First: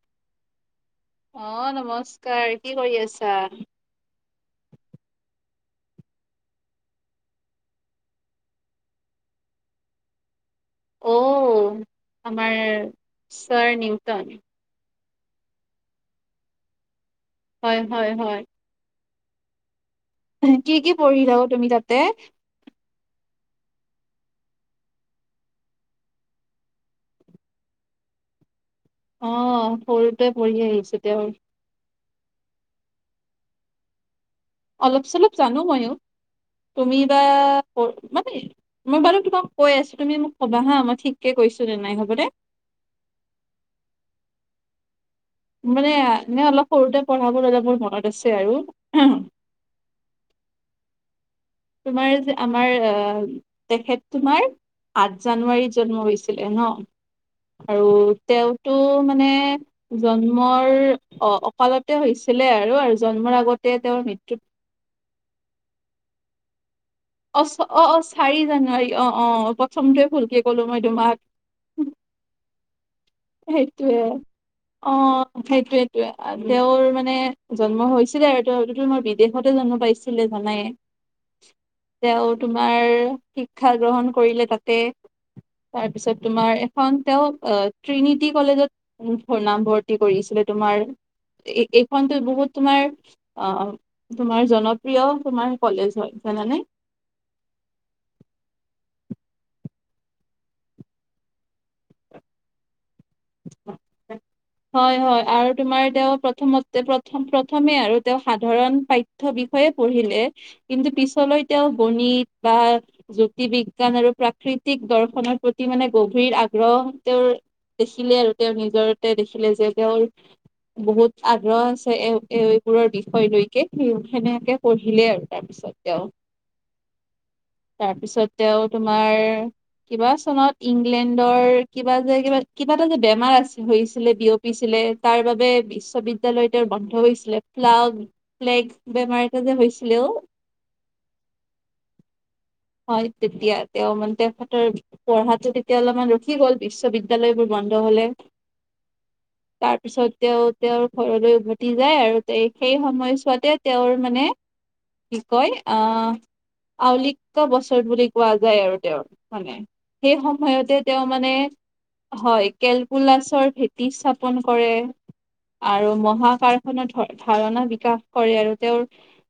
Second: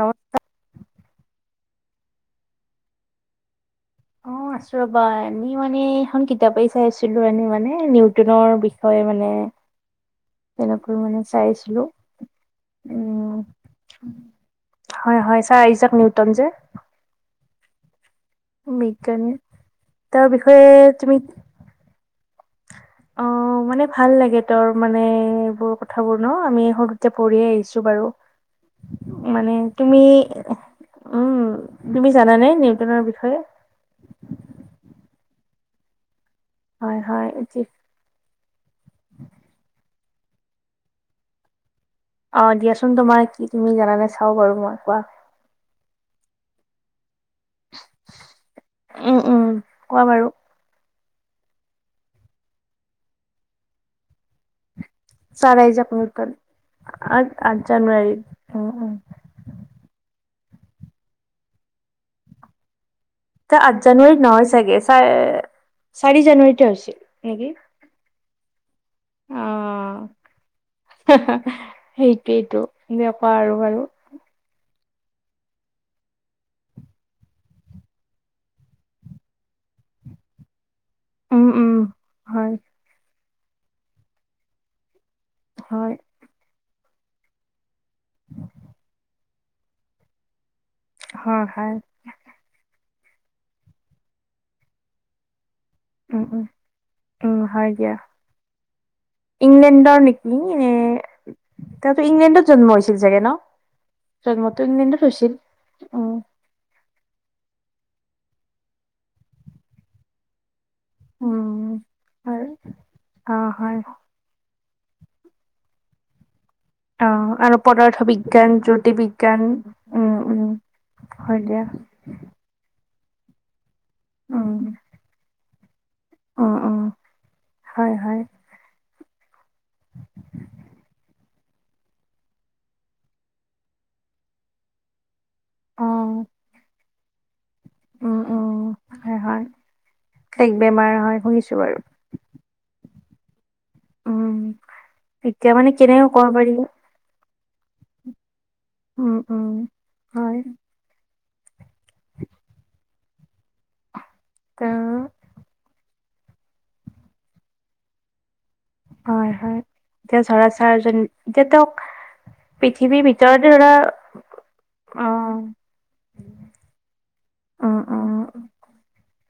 নমস্কাৰ। অ', নমস্কাৰ কি কৰি আছা? অ', আছোঁ ৰবা এনে মানে এখন কিতাপেই চাই আছিলোঁএনে মানে নিউটনৰ বিষয়ে। মানে। তেনেকৈ মানে অ' চাইছিলোঁ আমাৰ উম। ছাৰ নিউটন হয়, হয় ছাৰ আইজাক নিউটন যে। হয়, হয়, হয়। সেইকাৰণে তেওঁৰ বিষয়ে তুমি। তে। অ', মানে ভাল লাগে তোৰ মানে এইবোৰ কথাবোৰ ন আমি সৰুতে পঢ়িয়ে আহিছোঁ বাৰু। মানে অ', তুমি সৰুটোৱে পঢ়ি আহিছোঁ তেওঁৰ। উম তুমি জানানে নিউটনৰ বিষয়ে? অলপ চলপ জানো ময়ো তুমি হয় বা হয় এতিয়া মানে। মই বাৰু তোমাক কৈ আছোঁ, তুমি মোক ক'বা হা মই ঠিক কে কৈছোঁ নে নাই। হ'বনে অ', দিয়াচোন তোমাৰ কি তুমি জানানে চাও বাৰু মই কোৱা। মানে, মানে অলপ সৰুতে। পঢ়াবোৰ মানে মোৰ মনত আছে আৰু। উম উম কোৱা বাৰু তোমাৰ যে আমাৰ অ', তেখেত তোমাৰ। আঠ ছাৰ জানুৱাৰীত আইজাক জন্ম নিউটন হৈছিলে ন আঠ আঠ আৰু জানুৱাৰীত উম তেওঁতো উম মানে জন্ম। মোৰ অ-অকালতে হৈছিলে আৰু, আৰু। জন্মৰ এ আগতে আঠ তেওঁৰ জানুৱাৰীত মৃত্যুত নহয় চাগে, চ-চাৰি জানুৱাৰীতে হৈছিল। নেকি অ', অ', অ'চাৰি জানুৱাৰী। অ', অ'প্ৰথমটয়ে ভুলকে কলোঁ মই তোমাক। সেইটোৱেইটো এনেকুৱা আৰু বাৰু। সেইটোয়ে অ', সেইটোয়েইটয়ে তেওঁৰ মানে জন্ম হৈছিলে আৰু তেওঁ মই বিদেশতে জ পাইছিলে জানাইে। উম উম তেওঁ হয় তোমাৰ শিক্ষা গ্ৰহণ কৰিলে তাতে। তাৰ হয় পিছত তোমাৰ এখন তেওঁ ট্ৰিনিটি কলেজত। নাম ভৰ্তি কৰিছিলে তোমাৰ হয় হয় এইখনতো বহুত তোমাৰ। অ', তোমাৰ জনপ্ৰিয় তোমাৰ। কলেজ হয় উম, উম, জানানে? উম হয় দিয়া। ইংলেণ্ডৰ নেকি এ তেওঁতো ইংলেণ্ডত জন্ম হৈছিল। চাগে ন জন্মটো হয়, ইংলেণ্ডত হয় হৈছিল আৰু তোমাৰ এতিয়া উম প্ৰথমতে প্ৰথমে আৰু তেওঁ সাধাৰণ পাথঠ্যৰ বিষয়ে পঢ়িলে। কিন্তু পিছলৈ তেওঁ উম গণিত হয় বা অ জ্যোতি হয় বিজ্ঞান আৰু প্ৰাকৃতি দৰ্শনৰ প্ৰতি মানে গভীৰ আগ্ৰহ অ আৰু তেওঁৰ পদাৰ্থ দেখিলে আৰু বিজ্ঞান তেওঁ জ্যোতি নিজৰতে বিজ্ঞান দেখিলে যে তেওঁৰ উম উম বহুত হয় দিয়া আগ্ৰহ আছে এ এইবোৰ বিষয় লৈকে উম সেনোকে পঢ়িলে আৰু তাৰপিছত। তেওঁ উম উম হয়, হয়। তাৰপিছত তেওঁ তোমাৰ কিবা চনত ইংলেণ্ডৰ কিবা যে কিবা কিবা এটা যে বেমাৰ আছিল হৈছিলে বিয়পিছিলে তাৰ বাবে অ', বিশ্ববিদ্য়ালয় তেওঁৰ বন্ধ হৈছিলে। ফ্লাগ উম, উম, ফ্লেগ হয়, বেমাৰ হয়। এটা হৈছিলেও। এক বেমাৰ হয়, শুনিছো [unintelligible] হয় তেতিয়া তেওঁ মানে উম, তেহতৰ এতিয়া পঢ়াটো মানে তেতিয়া কেনেকে অলপমান ক'ব ৰখি পাৰি, গ'ল বিশ্ববিদ্য়ালয় বোৰ বন্ধ হলে উম, উম। তাৰপিছত হয়, তেওঁ তেওঁৰ ঘৰলৈ উভতি যায় আৰু সেই সময়ছোৱাতে তেওঁৰ মানে তেওঁ কি কয় আহ আলিকা বছৰ বুলি কোৱায় যায় আৰু তেওঁৰ হয়, মানে হয়। সেই এতিয়া ধৰা সময়তে ছাৰজন তেওঁ মানে এতিয়া তেওঁক হয় পৃথিৱীৰ কেলকুলাছৰ ভিতৰতে ধৰা ভেটি স্থাপন কৰে। অ', আৰু মহ কাৰাৰখাৰ ধাৰণা উম, বিকাশ উম, কৰে আৰু তেওঁৰ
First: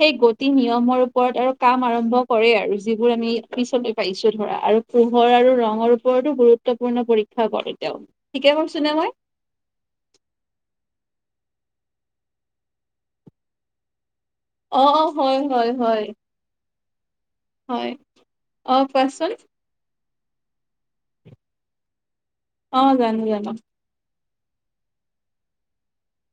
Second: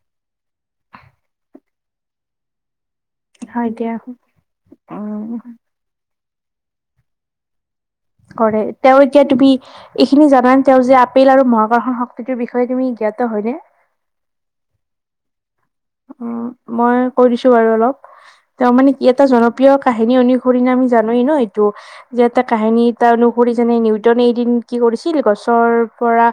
সেই গতি নিয়মৰ ওপৰত আৰু কাম আৰম্ভ কৰে আৰু। যিবোৰ আমি হয় পিছলৈ দিয়া। পাইছো ধৰা আৰু পোহৰ উম, আৰু ৰঙৰ ওপৰতো গুৰুত্বপূৰ্ণ পৰীক্ষা কৰে। তেওঁ ঠিকে কৰে কৈছো নে তেওঁ মই এতিয়া তুমি এইখিনি জানান তেওঁ যে আপেল আৰু মাগ সন শক্তিটোৰ বিষয়ে তুমি জ্ঞাত হয়নে? অ', হয়, হয়, হয়। উম, মই কৈ দিছো বাৰু হয় অলপ তেওঁ অ মানে কি এটা কোৱাচোন জনপ্ৰিয় কাহ নি অনুসৰি না আমি জনোৱা ন' এইটো যে এটা অ কাহিনী এটা জানো জানো অনুসৰি যেনে নে এদিন কি কৰিছিল গছৰ পৰা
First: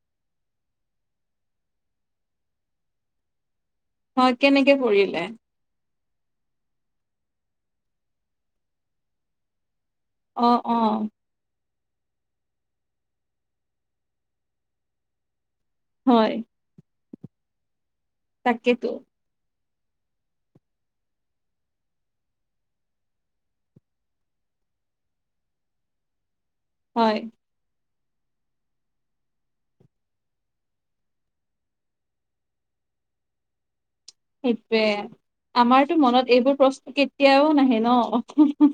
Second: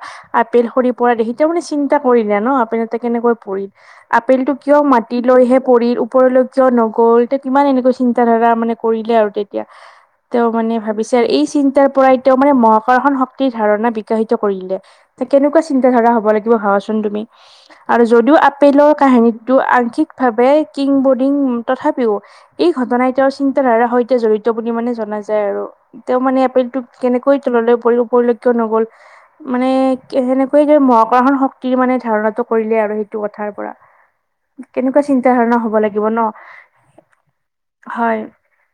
আপেল সৰি পৰা দেখি ত' মানে চিন্তা কৰিলে ন'। কেনেকৈ পৰিল হয় আপেল টো কেনেকে কিয় পৰিলে মাটিলৈ হে পৰিল পৰিল কিয় নগ'ল এয়া কিমান এনেকৈ চিন্ত ধাৰা মানে কৰিলে আৰু তেতিয়া। অ তেওঁ মানে অ ভাবিছে আৰু এই চিন্তাৰ পৰাই তেওঁ মানে মহাক্ষণ শক্তিৰ ধাৰণা বিকাশিত কৰিলে। কেনেকুৱা চিন্ত ধাৰা হ'ব হয় লাগিব ভাবচোন তুমি আৰু যদিও তাকেতো আপেলৰ দু আংশিকভাৱে কিং বৰ্ডিং তথাপিও এই ঘটনাই তেওঁৰ চিন্তাধাৰাৰ সৈতে জড়িত মানে জনা জাই আৰু তেওঁ মানে অপলে টো হয় কেনেকৈ তললৈ পৰিল পৰিলক্ষ্ নগ'ল মানে সেনেকুৱয়ে যে মহাকশন শক্তিৰ মানে ধাৰণাটো কৰিলে আৰু সেই এইটো কথাৰ পৰা। কেনেকুৱা সেইটোয়ে। চিন্তা ধাৰণা হ'ব আমাৰতো লাগিব ন মনত এইবোৰ প্ৰশ্ন কেতিয়াও নাহে হয় ন'।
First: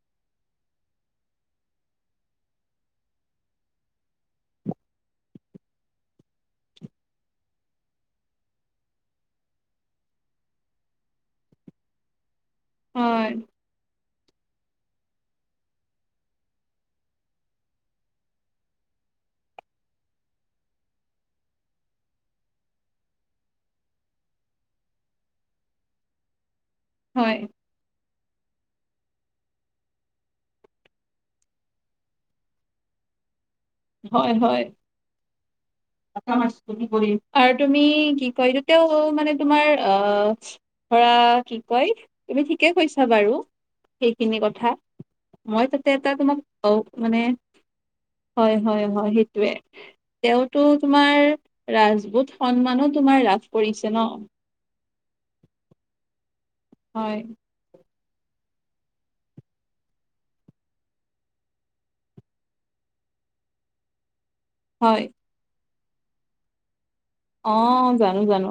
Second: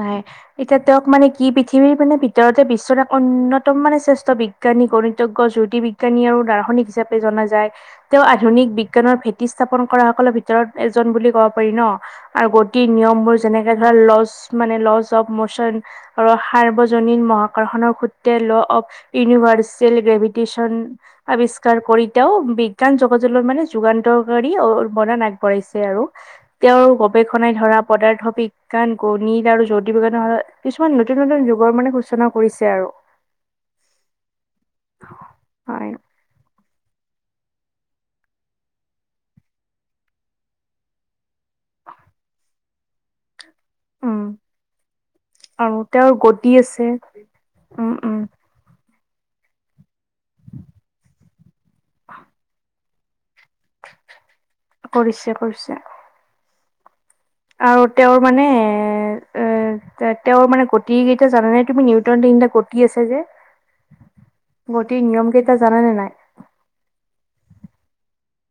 নাই এতিয়া তেওঁক মানে কি পৃথিৱীৰ মানে ভিতৰতে বিশ্বৰ এক অন্যতম মানে শ্ৰেষ্ঠ বিজ্ঞান গণিতজ্ঞ জ্যোতি বিজ্ঞানী আৰু দাৰ্শনিক হিচাপে জনা যায় তেওঁ আধুনিক বি বিজ্ঞানৰ ভেটি স্থাপন কৰা সকলৰ ভিতৰত এজন বুলি ক'ব পাৰি ন'। আৰু গতিৰ নিয়ম হয় বোৰ যেনেকে ধৰা ল মানে লছ অফ মচন ৰসৰ্বজনিক মকৰ্ষণৰ সুত্তে ল অফ ইউনিভাৰ্চেল গ্ৰেভিট্যন আৱিষ্কাৰ কৰিতাও বিজ্ঞান যোগজৰ মানে যুগান্তৰকাৰ অৱদান আগবঢ়াইছে আৰু তেওঁৰ হয়, গৱেষণাই ধৰা পদাৰ্থ বিজ্ঞান গণিত আৰু জ্যোতি বিজ্ঞানৰত কিছুমান নতুন নতুন যুগৰ মানে সূচনা কৰিছে আৰু। [inaudible] হয়, হয়। হয় [unintelligible] আৰু তুমি কি ক তেওঁ মানে তোমাৰ অ' ধৰা কি কয়, তুমি ঠিকেই কৈছা বাৰু। উম সেইখিনি কথা, মই আৰু তাতে তেওঁৰ এটা তোমাক গতি অ' আছে মানে উম উম হয় হয় হয়। সেইটোৱে, তেওঁতো তোমাৰ ৰাজপুত সন্মানো তোমাৰ ৰাজ কৰিছে কৰিছে। হয়। আৰু তেওঁৰ মানে এ, এ তেওঁৰ মানে কতিকেইটা জান নাই তুমি নিউটন কতি আছে যে। হয় গোটেই নিয়মকেইটা জানানে নাই? অ' জানো জানো।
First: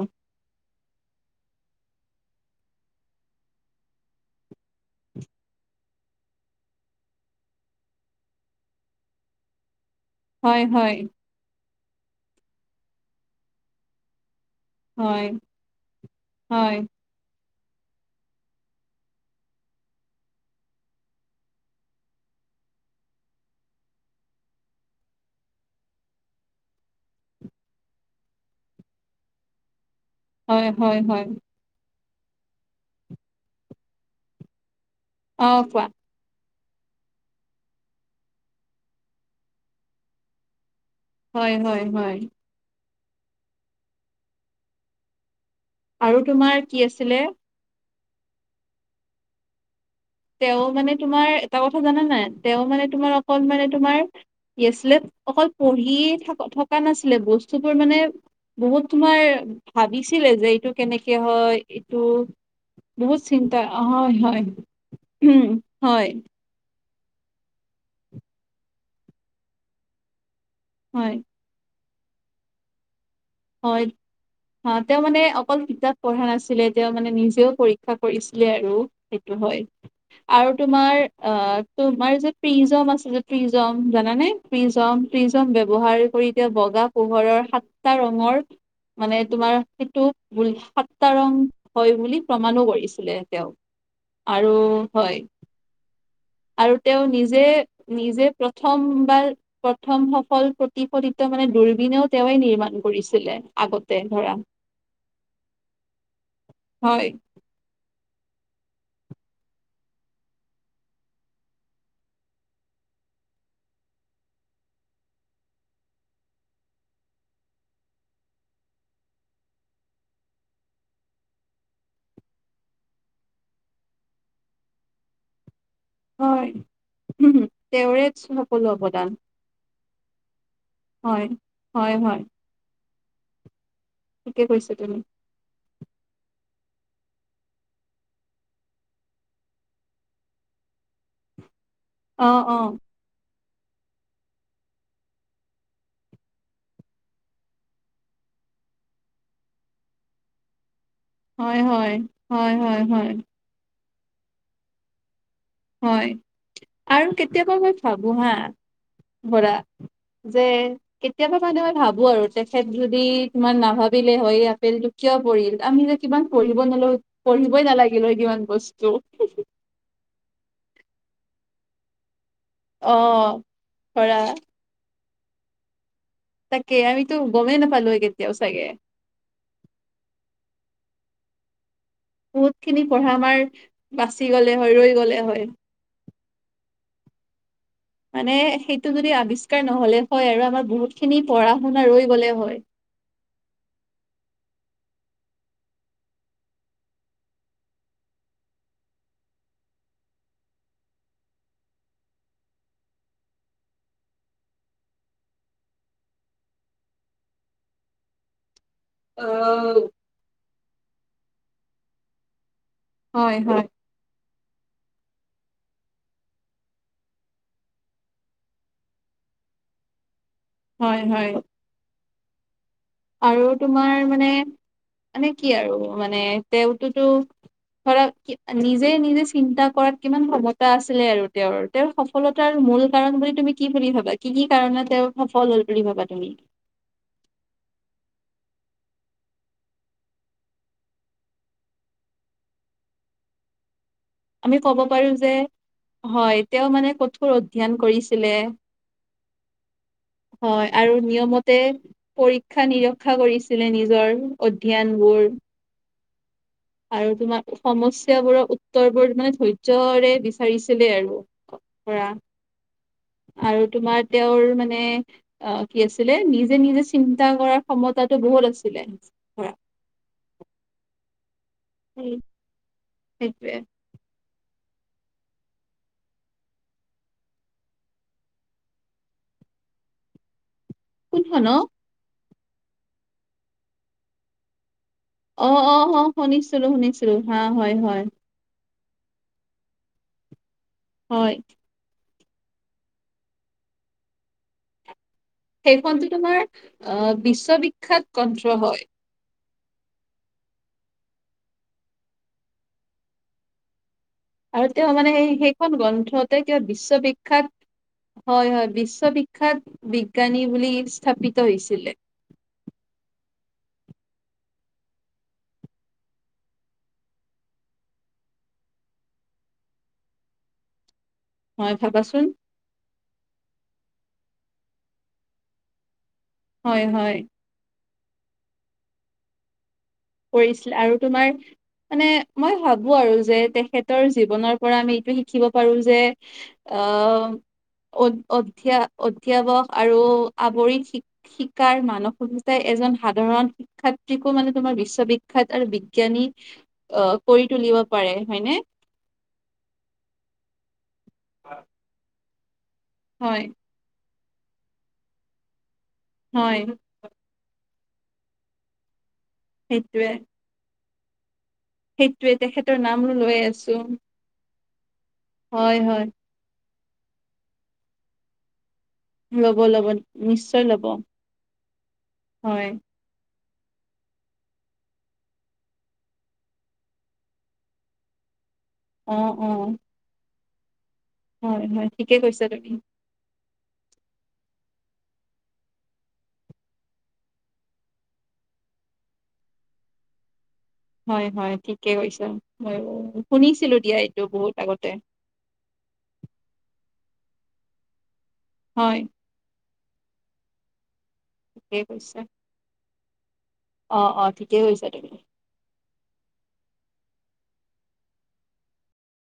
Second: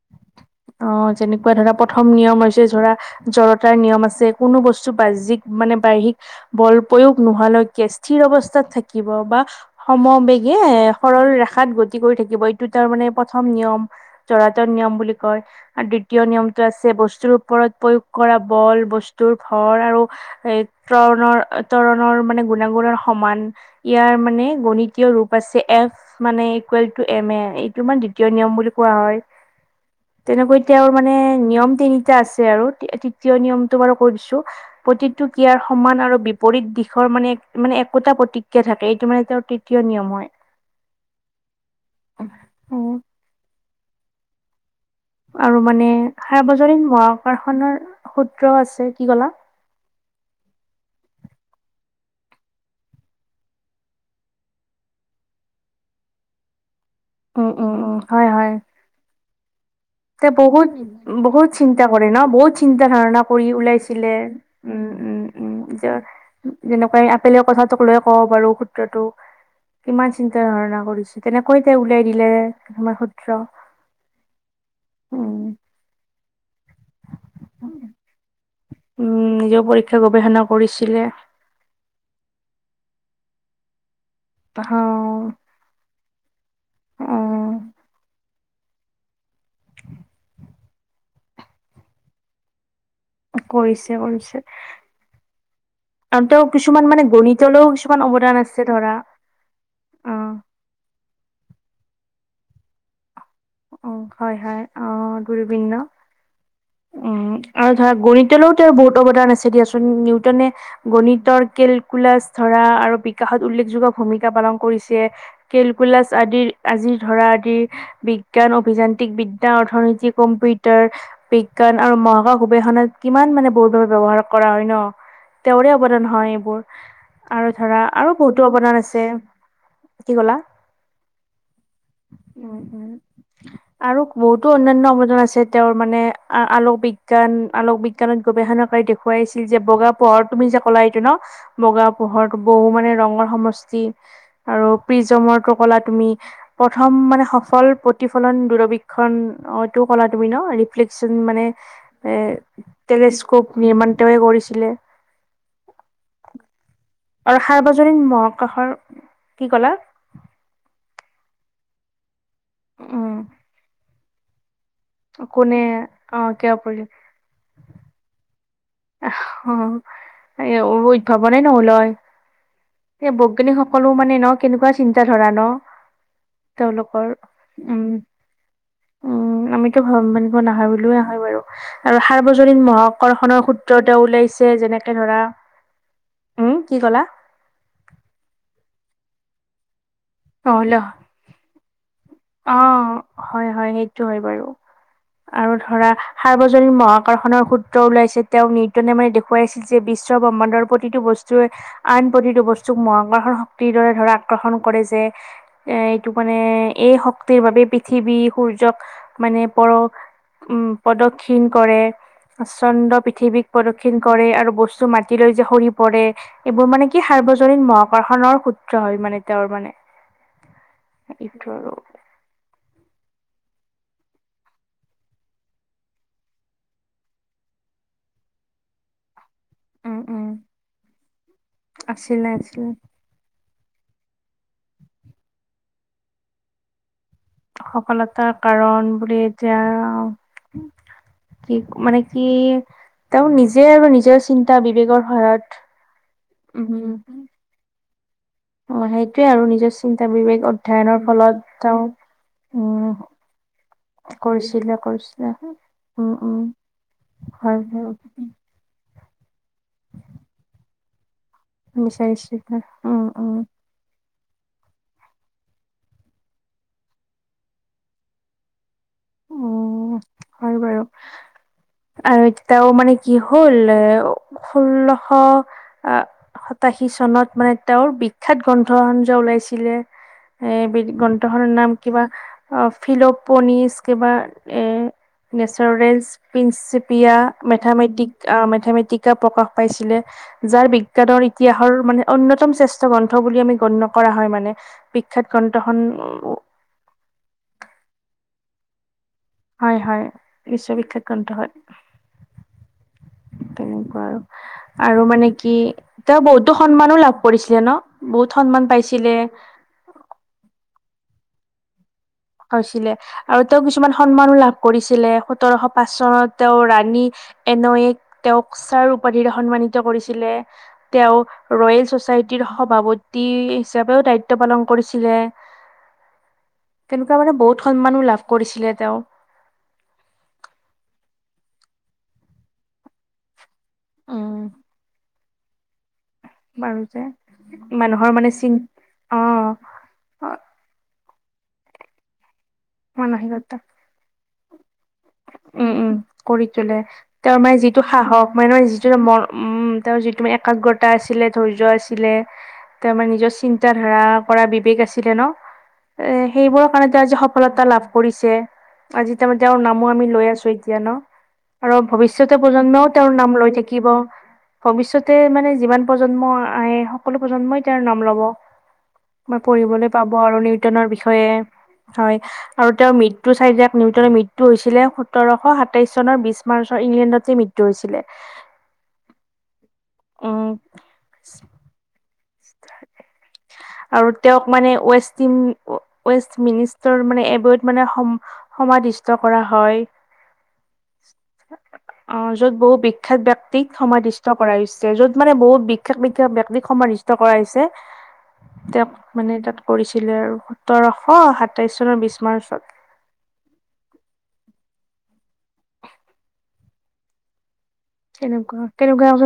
অ' যেনেকুৱা ধৰা প্ৰথম নিয়ম হৈছে ধৰা জৰতাৰ নিয়ম আছে, কোনো বস্তু বাহ্যিক মানে বাইহিক বল প্ৰয়োগ নোহালৈকে স্থিৰ অৱস্থাত থাকিব বা সমবেগে হয়, হয়, সৰল ৰেখাত গতি কৰি থাকিব এইটো তাৰ মানে প্ৰথম নিয়ম। চৰাতৰ নিয়ম বুলি হয়, কয় আৰু দ্বিতীয় নিয়মটো হয়, আছে বস্তুৰ। ওপৰত প্ৰয়োগ কৰা বল, বস্তুৰ ভৰ আৰু এ, তৰণৰ তৰণৰ মানে গুণাগুণৰ সমান ইয়াৰ মানে গণিতীয় ৰূপ আছে এফ মানে ইকুৱেল টু এম এ এইটো মানে দ্বিতীয় নিয়ম বুলি কোৱা হয়। তেনেকৈ হয়, তেওঁৰ হয়, মানে হয় নিয়ম তিনিটা আছে আৰু তৃতীয় নিয়মটো বাৰু কৈ দিছোঁ। প্ৰতিটো অ ক্ৰিয়াৰ কোৱা সমান আৰু বি পৰিদ দিশৰ মানে মানে একোটা প্ৰতিক্ৰিয়া থাকে এইটো মানে তেওঁৰ তৃতীয় নিয়ম হয়। হয় হয় হয়। আৰু মানে আৰু তোমাৰ কি সাৰ্বজনীন মহ আছিলে আকাশনৰ সূত্ৰও আছে। কি কলা তেওঁ মানে তোমাৰ, এটা কথা জানা নাই তেওঁ মানে তোমাৰ অকল মানে তোমাৰ কি আছিলে অকল পঢ়িয়ে থ কা নাছিলে উম উম বস্তুবোৰ উম মানে হয় হয় বহুত তোমাৰ তে ভাবিছিলে যে এইটো বহুত কেনেকে বহুত হয়, চিন্তা এইটো কৰে ন বহুত চিন্তা বহুত ধাৰণা কৰি চিন্তা, হয় ওলাইছিলে হয়। উম, হয়। যেনেকুৱা এই আপেলৰ কথাটোক লৈ ক'ব পাৰু সূত্ৰটো কিমান চিন্ত তা ধাৰণা হয় কৰিছে তেনেকৈ উলাই দিলে তমাৰ হয়। অ' তেওঁ মানে উম, অকল কিতাপ পঢ়া নাছিলে। তেওঁ মানে নিজেও পৰীক্ষা কৰিছিলে আৰু। সেইটো উম, হয় নিজেও পৰীক্ষা গৱেষণা আৰু তোমাৰ কৰিছিলে। অ' তোমাৰ যে প্ৰিজম আছে প্ৰিজম জানেনে? প্ৰিজম অ', প্ৰিজম ব্যৱহাৰ কৰি এতিয়া বগা পোহৰৰ সাতটা ৰং ঙৰ মানে তোমাৰ সেইটো সাতটা ৰং হয় বুলি প্ৰমাণো কৰিছে। তেওঁ কৰিছে কৰিছে আৰু হয়। আৰু তেওঁ আৰু কিছুমান তেওঁ মানে নিজে গণিতলৈও কিছুমান নিজে অৱদান আছে প্ৰথম ধৰা। বাৰ প্ৰথম অ', সফল প্ৰতি মানে দূৰবীনেও তেওঁৱে নিৰ্মাণ কৰিছিলে। আগতে অ' ধৰা হয় হয় অ' দূৰবীণ ন'? হয় উম, আৰু ধৰা গণিত তেওঁলৈ তেওঁ বহুত অৱদান আছে দিয়াচোন। নিউটনে গণিতৰ কেলকুলাছ ধৰা আৰু বিকাশ উল্লেখযোগ্য ভূমিকা পালন কৰিছে। কেলকুলাছ আদিৰ আজিৰ ধৰা আদিৰ বি বিজ্ঞান, অভিযান্ত্ৰিক বিদ্যা, অৰ্থনীতি, কম্পিউটাৰ বিজ্ঞান আৰু মহাকাশ গৱেষণাত কিমান মানে বহুতৰ ব্যৱহাৰ কৰা হয় ন'? তেওঁৰে অৱদান হয় এইবোৰ। আৰু ধৰা তেওঁৰে আৰু বহুতো সকলো অৱদান আছে। কি ক'লা? হয় হয় হয় উম, উম। আৰু ঠিকে বহুতো কৈছা অন্যান্য তুমি অবদান আছে তেওঁৰ মানে আলক বিজ্ঞান আলোক বিজ্ঞানত গৱেষণা কৰি দেখুৱাইছিল যে বগা পোহৰ, তুমি যে কলা এইটো ন বগা পোহৰ, অ অ বহু মানে ৰঙৰ সমছ যি আৰু প্ৰিজমৰটো কলা তুমি, প্ৰথম মানে সফল প্ৰ প্ৰতিফলন দূৰবীক্ষণ অ এইটো ক'লা তুমি ন [unintelligible] মানে হয় হয় হয় হয় হয় তেলেস্কোপ নিৰ্মাণ তেওঁৱে কৰিছিলে। হয়। আৰুণ আৰু কেতিয়াবা মই সাৰ্বজনীন ভাবো হা মহাকাশৰ কি বৰা ক'লা যে কেতিয়াবা মানে মই ভাবোঁ আৰু তেখেত যদি উম তোমাৰ নাভাবিলে হয় ইয়াত কিয় পঢ়িল কোনে আমি যে অ কিমান কিয় পঢ়িব পৰিল নলো পঢ়িবই নালাগিল হয় কিমান বস্তু অ উদ্ভাৱনে নহলয়। অ এ বৈজ্ঞানিক সকলো মানে ধৰা ন কেনেকুৱা চিন্তা ধৰা ন তাকে তেওঁলোকৰ আমিতো গমেই নাপালো উম হয় কেতিয়াও চাগে উম আমিতো [unintelligible] মান নাহৰ হয় বাৰু। আৰু বহুত সাৰ্বজনীন মহ খিনি পঢ়া আমাৰ আকৰ্ষণৰ্ৰ শু বাচি ওলাইছে গ'লে হয় ৰৈ যেনেকে ধৰা। গ'লে হয় উম কি ক'লা? মানে সেইটো যদি আৱিষ্কাৰ নহ'লে হয় আৰু আমাৰ নহ'লে বহুত খিনি পঢ়া শুনাৰো অ হয় হয় সেইটো হয় বাৰু। আৰু ধৰা সাৰ্বজনীন মহ আকৰৰ্ষণৰ সূত্ৰ ওলাইছে তেওঁ নিৰ্দনে মানে দেখুৱাইছিল যে বিশ্বত ব্ৰহ্মাণ্ডৰ প্ৰতিটো বস্তুৱে আন প্ৰতিটো বস্তুক মহ আকৰ্ষণ শক্তিৰ দৰে ধৰ আকৰ্ষণ কৰে যে এ এইটো মানে এই শ শক্তিৰ বাবে পৃথিৱী সূৰ্যক অ মানে পৰ উম প্ৰদক্ষিণ কৰে চন্দ্ৰ হয় পৃথিৱীক হয় প্ৰদক্ষিণ কৰে আৰু বস্তু বস্তু মাতি লৈ যে সৰি পৰে এইবোৰ মানে কি সাৰ্বজনীন মহাক্ষণৰ সূত্ৰ হয় মানে তেওঁৰ মানে। হয় হয়। এইটো আৰু আৰু তোমাৰ মানে মানে কি আৰু মানে তেওঁতো ধৰা নিজে নিজেই চিন্তা উম কৰাত উম কিমান সমতা আছিলে আৰু তেওঁৰ তেওঁৰ আছিলে সফলতাৰ আছিলে মূল কাৰণ বুলি তুমি কি বুলি ভাবা কি কি কাৰণে তেওঁ সফল হ'ল বুলি ভাবা তুমি সফলতাৰ কাৰণ বুলি এতিয়া কি মানে কি তেওঁাৰ নিজে আৰু নিজ আমি কব পাৰো যে হয় তেওঁ মানে উম কঠোৰ অধ্যয়ন কৰিছিলে অ সেইটোৱে আৰু নিজৰ চিন্তা বিবেক হয় আৰু অধ্যয়নৰ নিয়মতে ফলত আৰু পৰীক্ষা উ নিৰীক্ষা কৰিছিলে নিজৰ কৰিছিলা অধ্যয়নবোৰ কৰিছিলা হ উম উম আৰু তোমাৰ হয় হয় সমস্্যাবোৰৰ উত্তৰবোৰ তানে ধৈৰ্যৰে বিচাৰিছিলে আৰু ধৰা চাইশ উম উম আৰু তোমাৰ তেওঁৰ মানে অ কি আছিলে নিজে নিজে চিন্তা কৰাৰ ক্ষমতাটো বহুত আছিলে ধৰা উ হয় বাৰু উম, আৰু এতিয়াও মানে কি সেইটোৱে হ'ল ষোল্লশ আহ সাতাশী চনত মানে তেওঁৰ বিখ্য্াত গ্ৰন্থ সজ ওলাইছিলে এই কোনখন গ্ৰন্থখনৰ অ'? নাম কিবা ফিলোপনিছ কিবা অ', অ', নেচাৰেলছ অ', শুনিছিলো শুনিছিলো প্ৰিন্চিপিয়া হা হয় হয় মেথামেটিক মেথামেট প্ৰকাশ পাইছিলে যাৰ বিজ্ঞানৰ হয় ইতিহাসৰ মানে অনন্্যতম শ্ৰেষ্ঠ গ্ৰন্থ বুলি আমি গণ্য কৰা হয় মানে বিখ্যাত গ্ৰন্থখন সেইখনটো তোমাৰ আহ বিশ্ববিখ্যাত কণ্ঠ হয় হয় হয় বিশ্ববিখ্যাত গন্থ হয় তেনেকুৱা আৰু তেওঁ আৰু মানে সেই কি সেইখন তেওঁ গ্ৰন্থতে বহুতো কিবা সন্মানো লাভ বিশ্ববিখ্যাত কৰিছিলে ন বহুত সন্মান পাইছিলে বিখ্যাত বিজ্ঞানী বুলি স্থাপিত হৈছিলে হৈছিলে আৰু তেওঁ কিছুমান সন্মানো লাভ কৰিছিলে সোতৰশ পাঁচ চনত তেওঁ ৰাণী এনয়ে তেওঁক ছাৰ উপাধিৰে সন্মানিত কৰিছিলে তেওঁ হয় ৰয়েল ভাবাচোন ছচাইটিৰ সভাপতি হিচাপেও দায়িত্ব পালন কৰিছিল হয় হয় তেনেকুৱা মানে বহুত সন্ লাভ কৰিছিলে তেওঁ কৰিছিল আৰু তোমাৰ মানে মই ভাবো আৰু যে তে তেখেতৰ উম জীৱনৰ পৰা আমি এইটো শিকিব পাৰো যে বাৰু যে আহ মানুহৰ মানে চিন অধ্য অ অধ্যয়াৱক আৰু আৱৰিণ শিকা শিকাৰ মানসবিিতাই এজন সাধাৰণ মানসিকতা শিক্ষয়্ৰীকো মানে তোমাৰ বিশ্ববি্ উম উম কৰি তোলে তেওঁৰ কৰি মানে তুলিব যিটো পাৰে সাহস হয়নে? মানেে যিটো ম উম তেওঁৰ যিটো ম একাগ্ৰতা আছিলে ধৈৰ্য আছিলে ত আমাৰ নিজৰ হয় চিন্ত ধাৰা কৰা বিবেক আছিলে ন এ হয় সেইবোৰৰ কাৰণে তেওঁ আজি সফলতা লাভ কৰিছে আজি তাৰমানে তেওঁৰ নামো আমি সেইটোৱে ান আৰু ভৱিষ্যত সেইটোৱে তেখেতৰ প্ৰজন্মও তেওঁৰ নাম লৈ আছো থাকিব ভৱিষ্যতে মানে হয় যিমান হয় প্ৰজন্ম আহে সকলো প্ৰজন্মই তেওঁাৰ নাম লব মই ল'ব ল'ব পঢ়িবলৈ পাব আৰু নিশ্চয় ল'ব নি্তনৰ বিষয়ে হয় আৰু তেওঁ মৃত চাৰি যাক নিউটনৰ মৃত্যু হৈছিল সোতৰশ সাতাইশ চনৰ বিশ মাৰ্চৰ ইংলেণ্ডতে মৃত্যু হৈছিলে উ উ- অ', হয় হয় ঠিকে কৈছা তুমি উ আৰু তেওঁক মানে ষ্ট ৱেষ্ট মিনিষ্টাৰ মানে এবত মানে সম ষ্ট কৰা হয় হয় হয় ঠিকে কৈছা অ', য'ত মই বহুত বিখ্য্য়াত ব্য়ক্তিক শুনিছিলো দিয়া এইটো সমাধিষ্ট বহুত কৰা আগতে হৈছে য'ত মানে বহুত বিখ্যয়াত শ ব্যক্তিক সমাধিষ্ট কৰা হৈছে তেওঁক হয় মানে তাত কৰিছিলে আৰু সোতৰ অ', ঠিকে সাতাইশ চনৰ বি কৈছা মাৰ্চত অ', অ', ঠিকেইছা তুমি কেনেকুৱা কেনেকুৱ